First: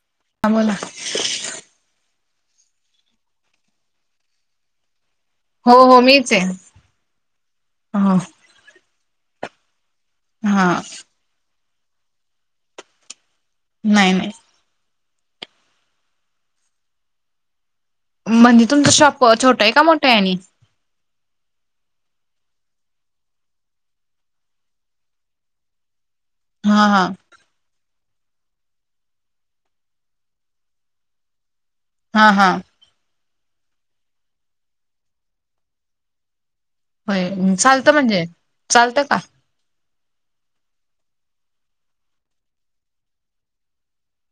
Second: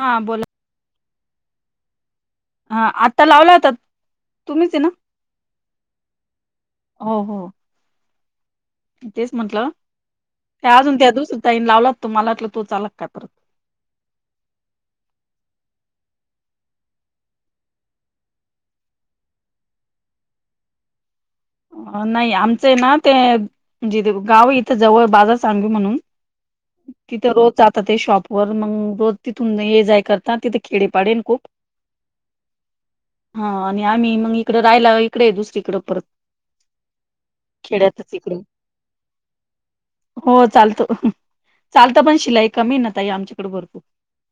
हा बोला. हा बोला. हा आता लावला होता तुम्हीच ना. हो हो मीच आहे. हो हो. तेच म्हंटलं हा त्या अजून त्या दुसर ताईन लावला होता मला वाटलं तोच आला की काय परत, नाही नाही. म्हणजे तुमचा शॉप छोटा आहे का मोठा आहे? नाही आमच ना ते म्हणजे गाव इथं जवळ बाजारसांगवी म्हणून- हा हा तिथं रोज जातात ते शॉप वर मग रोज तिथून ये जाय करतात तिथे खेडे पाडे आहे ना खूप. हा हा हा आणि आम्ही मग इकडं राहिला इकडे आहे दुसरीकडे परत. होय चालतं खेड्यातच म्हणजे इकडे चालतं का? हो चालतो. चालत पण शिलाई कमी ना ताई आमच्याकडे भरपूर-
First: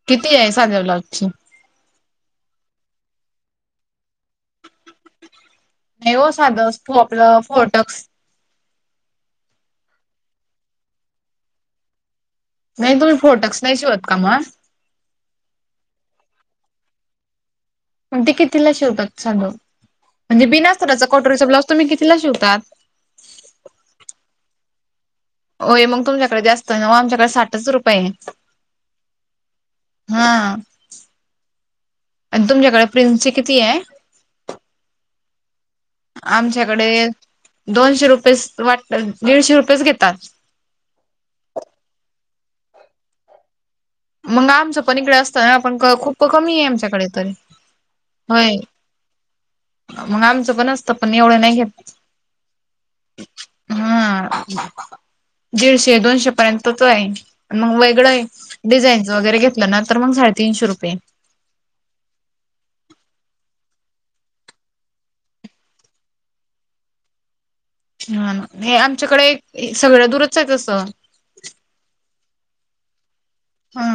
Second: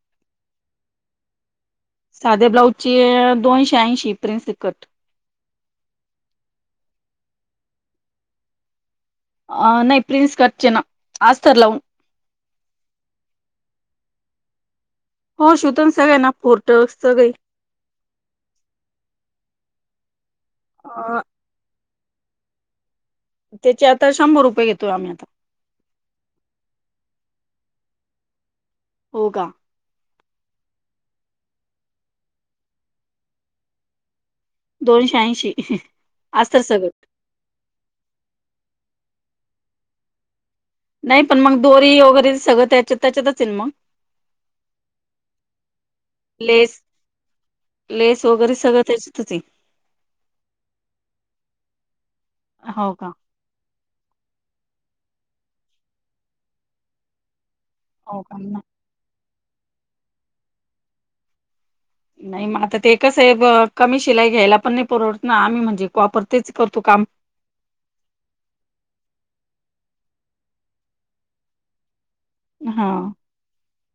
किती आहे साध्या ब्लाऊज ची. साधे ब्लाउज चे दोनशे ऐंशी प्रिंस कट. नाही हो साधं अस तो आपलं फोटक्स- अनं नाही प्रिन्स कटच ना आस्तर लाऊन. नाही तुम्ही फोरटक्स नाही शीवत का मग. हो शीवतोना फोरटक्स सगळे मग ते कितीला शिवतात सांगा, म्हणजे बिनाअस्तराचा अ कटोरी चा ब्लाऊज कितीला शिवतात. त्याचे आता शंभर रुपये घेतोय आम्ही, आता- होय मग तुमच्याकडे जास्त ना मग आमच्याकडे साठच रुपयेन. हो का? हा तुमच्याकडे प्रिन्सचे किती आहे? दोनशे ऐंशी. असत आमच्याकडे सगळं दोनशे रुपये वाटत दीडशे रुपयेच घेतात. नाही पण मग दोरी वगैरे सगळं त्याच्यात त्याच्यातच आहे मग मग आमचं पण इकडे असत ना आपण खूप कमी आहे लेस आमच्याकडे तरी लेस वगैरे होय सगळं त्याचतच. मग आमचं पण असत पण एवढं नाही घेत. हो का हा दीडशे दोनशे पर्यंतच आहे मग वेगळं हो आहे. का नाही डिझानंच वगैरे घलं तर मग साडेतीनशे रुपये नाही मग आता कस ते एकच आहे कमी शिलाई घ्यायला पण नाही परवडत ना आम्ही म्हणजे वापरतेच करतो काम ह हे आमच्याकडे सगळं दूरच आहे कसं हा हा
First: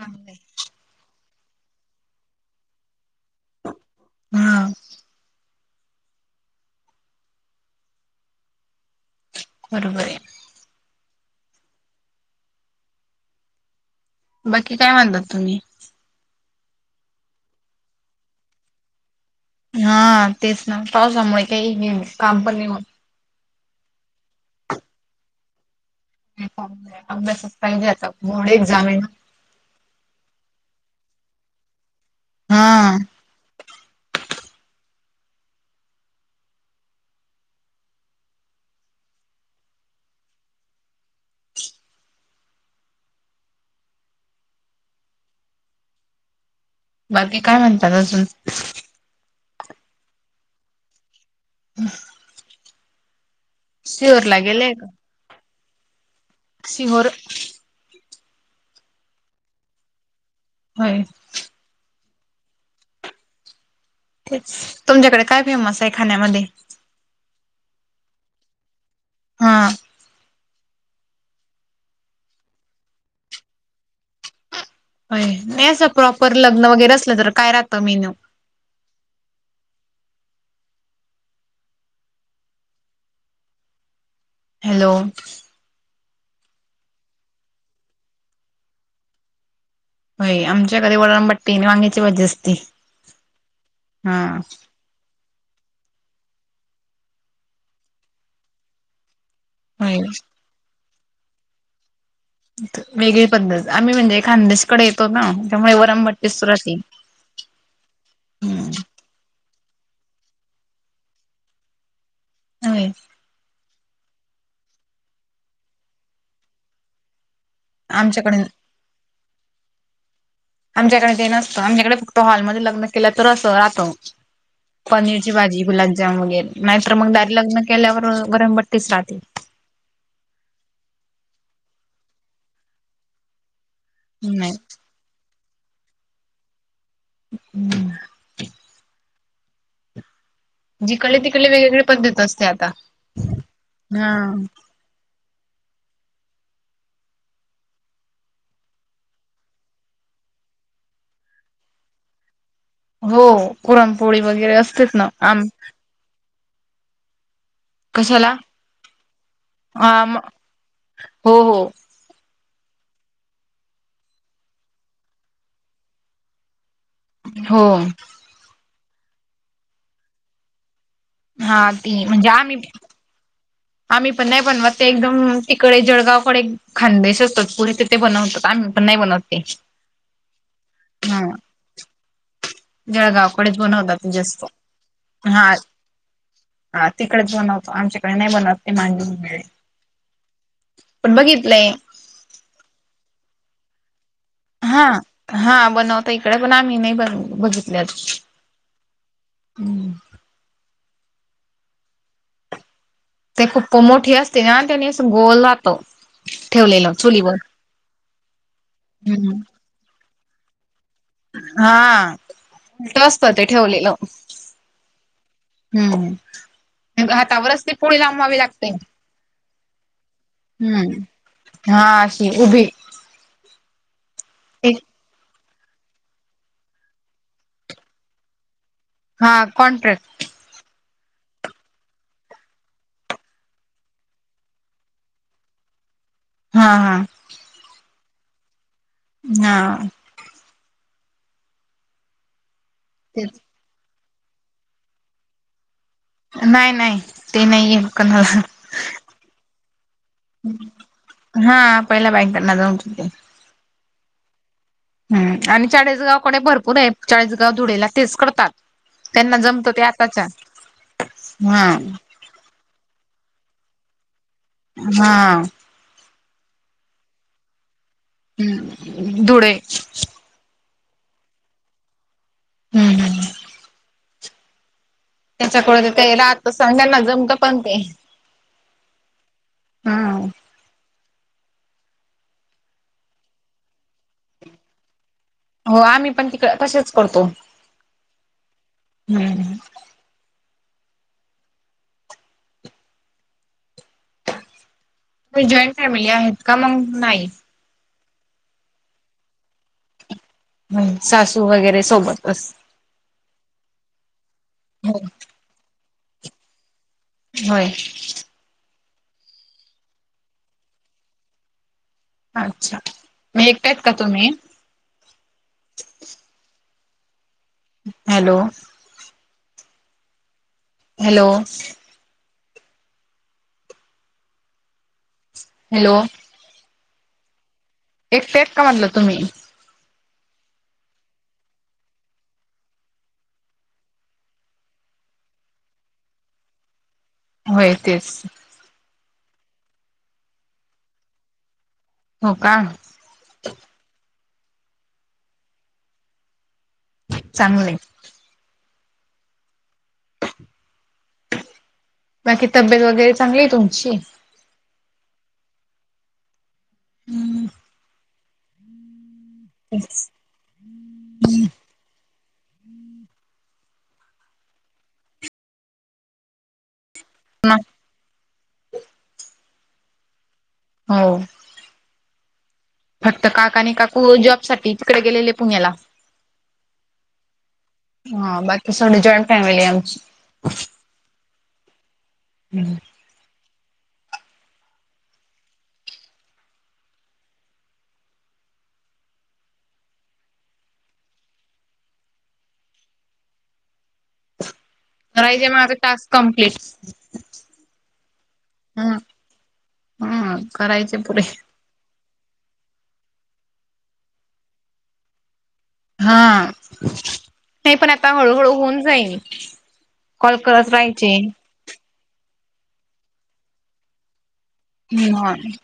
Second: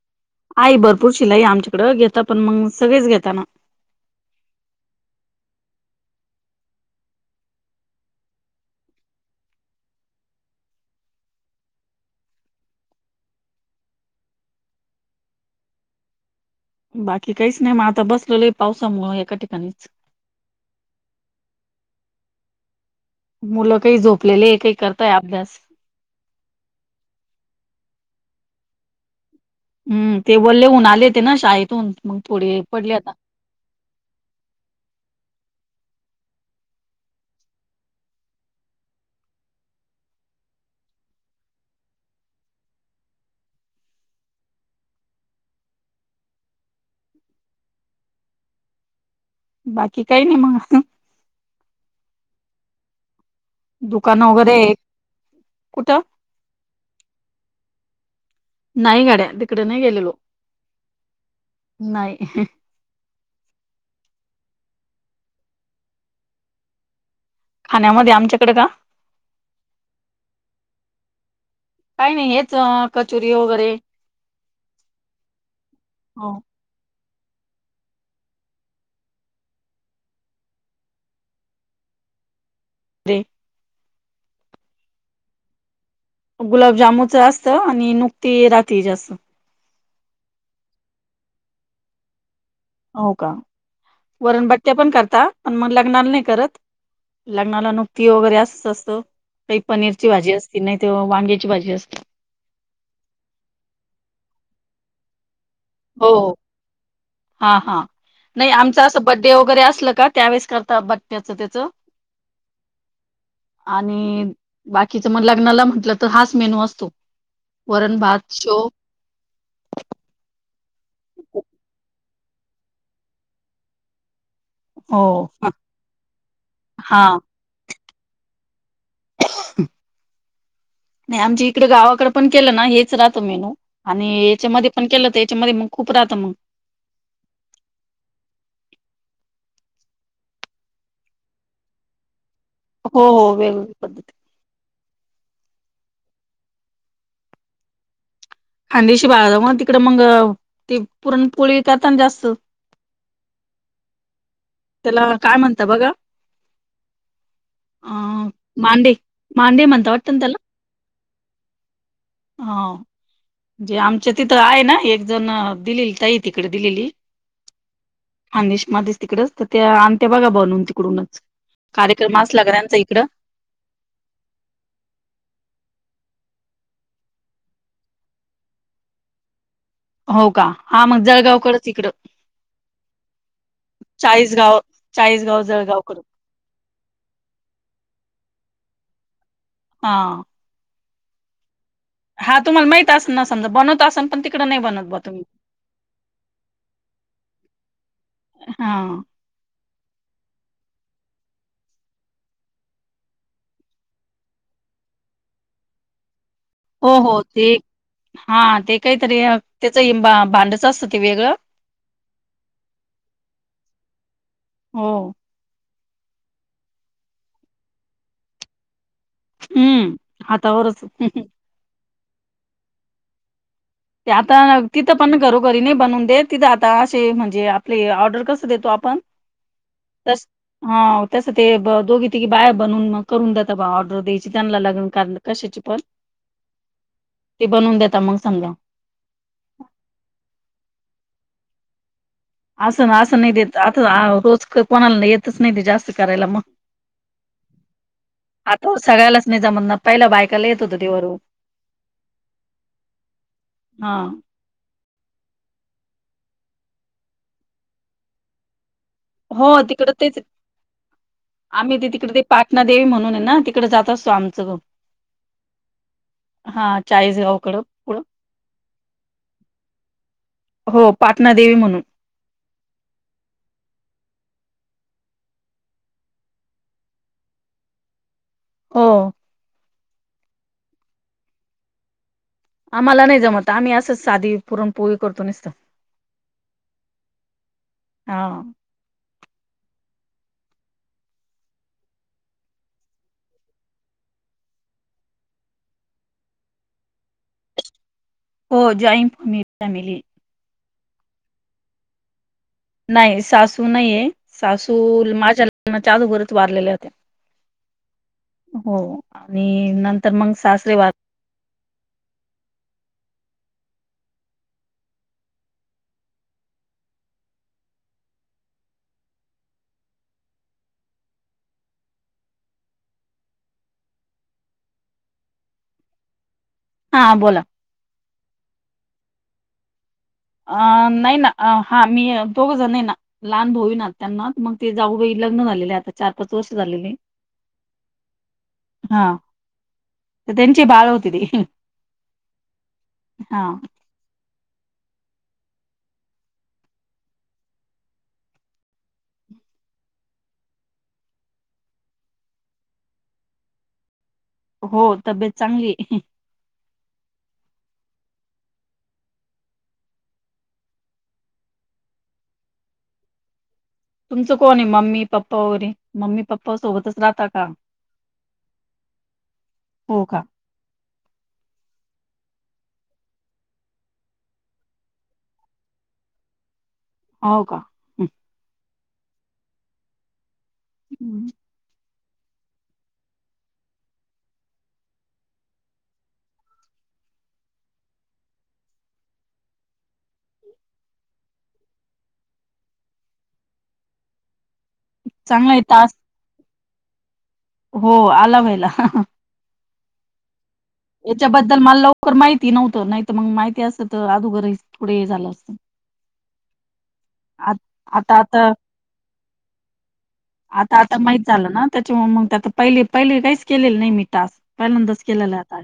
हां आई भरपूर शिलाई आमच्याकडं घेता पण मग सगळेच घेताना हा बरोबर आहे. बाकी काय मानता तुम्ही? बाकी काहीच नाही मग आता बसलेलं आहे पावसामुळ एका ठिकाणीच हा तेच ना पावसामुळे काही काम पण नाही होत मुलं काही झोपलेले आहे काही करताय अभ्यास अभ्यासच पाहिजे आता बोर्ड एक्झाम आहे ना हम् ते बोलले उन्ह आले ते ना शाळेतून मग थोडे पडले हा आता बाकी काय म्हणता अजून. बाकी काही नाही मग हमं दुकानं वगैरे का कुठं? सिहोर नाही घड्या तिकडे नाही गेलेलो होय नाही. तेच तुमच्याकडे काय फेमस आहे खाण्यामध्ये खाण्यामध्ये आमच्याकडे का? हां काही नाही हेच कचोरी वगैरे अ असं हो प्रॉपर लग्न वगैरे असलं काय राहतं मेन्यू? अ हॅलो. गुलाबजामूनच असत आणि नुकती रात्री जास्त. हो आमच्याकडे वरण बाट्टी आणि वांग्याची भाजी असती. हो का? वरणबट्टया पण करता. पण मग लग्नाला नाही करत लग्नाला नुकती वगैरे असंच असतं. एक होय पनीरची भाजी असती नाही तेव्हा वांग्याची भाजी असते. वेगळी पद्धत, आम्ही म्हणजे खांदेशकडे येतो त्यामुळे हो वरणबाट्टी राहती. हा हा नाही आमच असं बड्डे वगैरे असलं का त्यावेेळेस करता बड्याच त्याचं. होय. आणि बाकीच मग लग्नाला म्हटलं तर हाच मेनू असतो. वरण-भात आमच्याकडे शेव. आमच्याकडे ते नसतं आमच्याकडे फक्त हॉलमध्ये लग्न केलं तर अस राहतं. हो पनीरची भाजी, गुलाबजाम वगैरे नाहीतर हा मग दारी लग्न केल्यावर वरण बट्टीचं राहते. नाही आमच्याइकडे गावाकडं पण केलं ना हेच राहतो मेनू. आणि नाही याच्यामध्ये पण केलं तर याच्यामध्ये मग खूप राहतं मग हम्म जिकडले तिकडले वेगवेगळे पद्धत असते आता. हो हो वेगवेगळे पद्धती हा खांदेशी भाग हा तिकड मंग ते पुरण पोळी करताना जास्त. हो पुरणपोळी वगैरे असतंच ना त्याला काय आम म्हणता बघा अ कशाला मांडे मांडे आ म्हणता वाटतं ना म त्याला हो हो हा. जे आमच्या तिथं हाय ना एक जण दिलेली ताई तिकडं दिलेली हो खानदेशमध्येचं तिकडच तर त्या आणते बघा बनून तिकडूनच हा ती कार्यक्रम म्हणजे असला का आम्ही त्यांचा इकडं. आम्ही पण नाही बनवत ते एकदम तिकडे जळगावकडे खानदेश असतं पुढे ते बनवतात आम्ही पण नाही बनवत ते हो का हा मग जळगावकडच इकडं जळगावकडेच बनवता ते जास्त चाळीसगाव चाळीसगाव हा जळगावकड हा तिकडच बनवतो आमच्याकडे नाही बनत ते मांजून मिळे. हा पण बघितले. हा तुम्हाला माहित असन नसण बनवत असणं पण ते हा हा बनवता इकडे पण आम्ही नाही बन बघितले अजून हा हम्म. ते खूप पण मोठी असते ना आणि त्यानी अस गोल राहतो. ठेवलेलं हो हो चुलीवर ते हा ते काहीतरी हम्म त्याच भांडच असतं ते वेगळं हा उलटं असतं ते ठेवलेलं. हो हम्म हातावरच ती पोळी लांबवावी लागते. हम्म हातावरच हम्म हा अशी उभी. ते आता एक तिथं पण घरोघरी नाही बनून देत तिथं आता असे म्हणजे आपले ऑर्डर कसं देतो आपण हा कॉन्ट्रॅक्ट [inaudible] हा तसं ते ब दोघी तिघी बाया बनून मग करून देतं बा ऑर्डर द्यायची त्यांना लग्न कार कशाची पण हा हा ते बनवून देता मग समद्या. हा असं ना असं नाही तेच देत आता रोज कोणाला येतच नाही ते जास्त करायला मग. नाही नाही ते नाहीये कोणाला आता सगळयालाच नाही जमत पहिला बायकाला येत होत तेवर. हा पहिल्या बायकांना जमत होते. हां. हम्. आणि चाळीसगाव कोणी भरपूर आहे चाळीसगाव धुळेला तेच करतात. त्यांना हो जमतो ते तिकडं तेच आताच्या. हा. आम्ही ते तिकडे ते पाटणा देेवी म्हणून हायना तिकडे जात असतो आमचं घो हा‌. हा चाळीसगावकडं पुढं हम्. धुळे. हो. पाटणा देवी म्हणून. हम् हम्. त्याच्याकडे ते राहतं सांगाल ना जमतं पण ते. हो. हा हा. आम्हाला नाही जमत आम्ही असंच साधी पुरण पोळी करतो निसतं. हो आम्ही पण तिकडं तसेच करतो. हा हम्म. जॉईंट फॅमिली आहेत का? मग नाही. हो‌. जॉईंन फ म फॅमिली. सासू वगैरे सोबत अस नाही. सासू नाहीये सासू हो माझ्या लग्नाच्या अगोदरच वारलेल्या होत्या. होय. हो. आणि नंतर मग सासरे वा अच्छा! म एकट्यात आहात का तुम्ही? हॅलो. हॅलो. हॅलो. हां बोला. एकटेत का म्हणलं तुम्ही? अ नाही ना हा मी दोघंजण नाही ना. लहान भाऊना त्यांना मग ते जाऊबाई लग्न झालेले आता चार-पाच वर्ष झालेले. होय तेच. हा. त्यांची बाळ होती ती. हो का? हा. चांगलय‌. बाकी तब्येत वगैरे चांगली आहे तुमची. हो. तब्येत चांगली आहे. हममम. [unintelligible] तुमचं कोण आहे? मम्मी पप्पा वगैरे मम्मी पप्पा सोबतच राहता का? हो का. हो. फक्त काका आणि काकू जॉब साठी तिकडे गेलेले पुण्याला. हो का. हं, हा बाकी सगंळी जॉईंट फॅमिली आहे आमची. हम्म, हम्, राहिजे चांगला आहे माझं तास टास्क कंप्लीट हो आला पाहिला, हम्म हम्म करायचे पुरे येच्या बद् बद्दल मला लवकर माहिती नव्हतं, नाही तर मगं माहिती असत तर अदोगर थोडे हे झालं असतं. हा, नाही पण आता हळू-हळू होऊन जाईन. आता -आता माहीत झालं ना, त्याच्या मगं आता पहिले- पहिले काहीचं केलेलं नाही मी टास्क. पहिल्यादाचं ह केलेलाय आता.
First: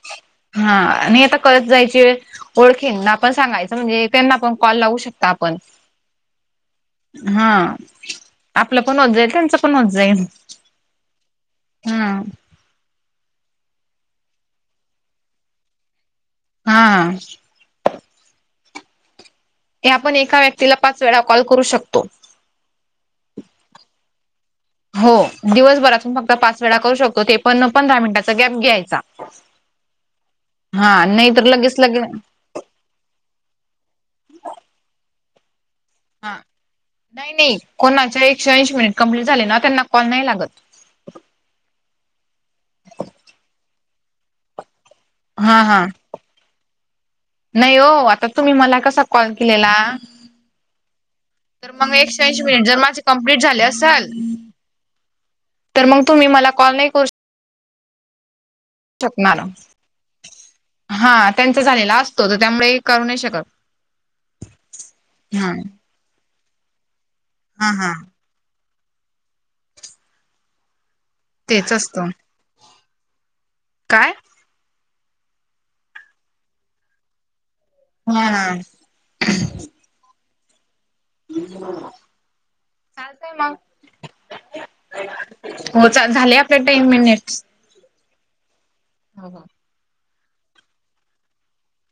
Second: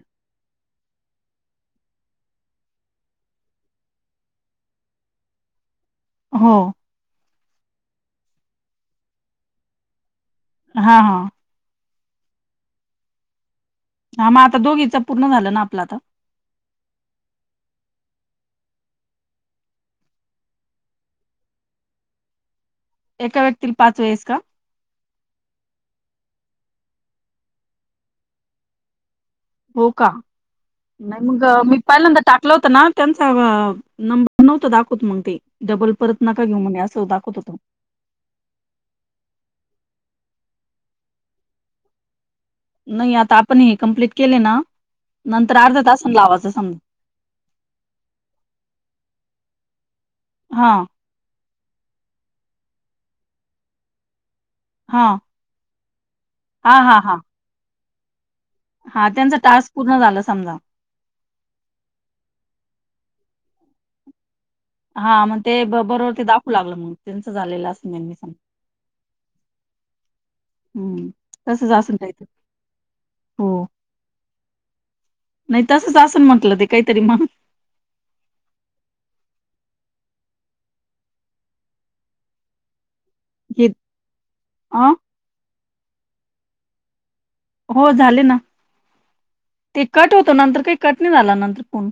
हा आणि आता कळत जायची वेळ ओळखींना पण सांगायचं म्हणजे त्यांना पण कॉल लावू शकता आपण, हो, हा, आपलं पण होतं जाईल, त्यांचं पण होतं जाईल. हा, हं, हा म आता दोघीचं पूर्ण झालं ना, आपला आता? हा, हे आपण एका व्यक्तीला पाच वेळा कॉल करू शकतो. एका व्यक्तीला पाच वेळेस का? हो दिवसभरातून फक्त पाच वेळा करू शकतो, ते पण पंधरा मिनिटाचा गॅप घ्यायचा. हो का? हा नाही मंग तर लगेच मी लगे पहिल्यांद टाक टाकलं होत ना, त्यांचा अं नंबर नव्हतं दाखवत मग ते डबल परत हा नका घेऊ म्हणे असं नाही- दाखवत नाही होतं कोणाचे एकशे ऐंशी मिनिट कंम्प्लीट झाले ना त्यांना कॉल नाही लागत. नाही आता आपण हे कंमप्लीट केले ना, नंतर हा अर्धा हा तासनं लावाचं सम नाही ओ, आता तुम्ही मला कसा कॉल केलेला. हां, तर मग एकशे ऐंशी मिनिटं जर माझे कंप्लीट झाले असेल हां, तर मगं तुम्ही मला हा, कॉल नाही हा, करू हां. हा त्यांच शकणार टास्क पूर्ण झाला समजा. हा त्यांचा झालेला असतो, तर त्यामुळे करू नाही शकत. हा मग ते बरोबर ते दाखवू लागलं मंग त्यांच झालेलं हा असंल हा नेहमीचं. हम्, तसंच तेच असेल असतो काही तरी, हो. काय नाही तसंच असंन म्हंटलं ते काहीतरी मगं. हा ना, चालतयं मंग हे अ हो चालं, झाले आपले टेन मिनिट्स. हो झाले ना. हो-हो. ते कट होतं, नंतर काही कट नाही झाला नंतर फोन.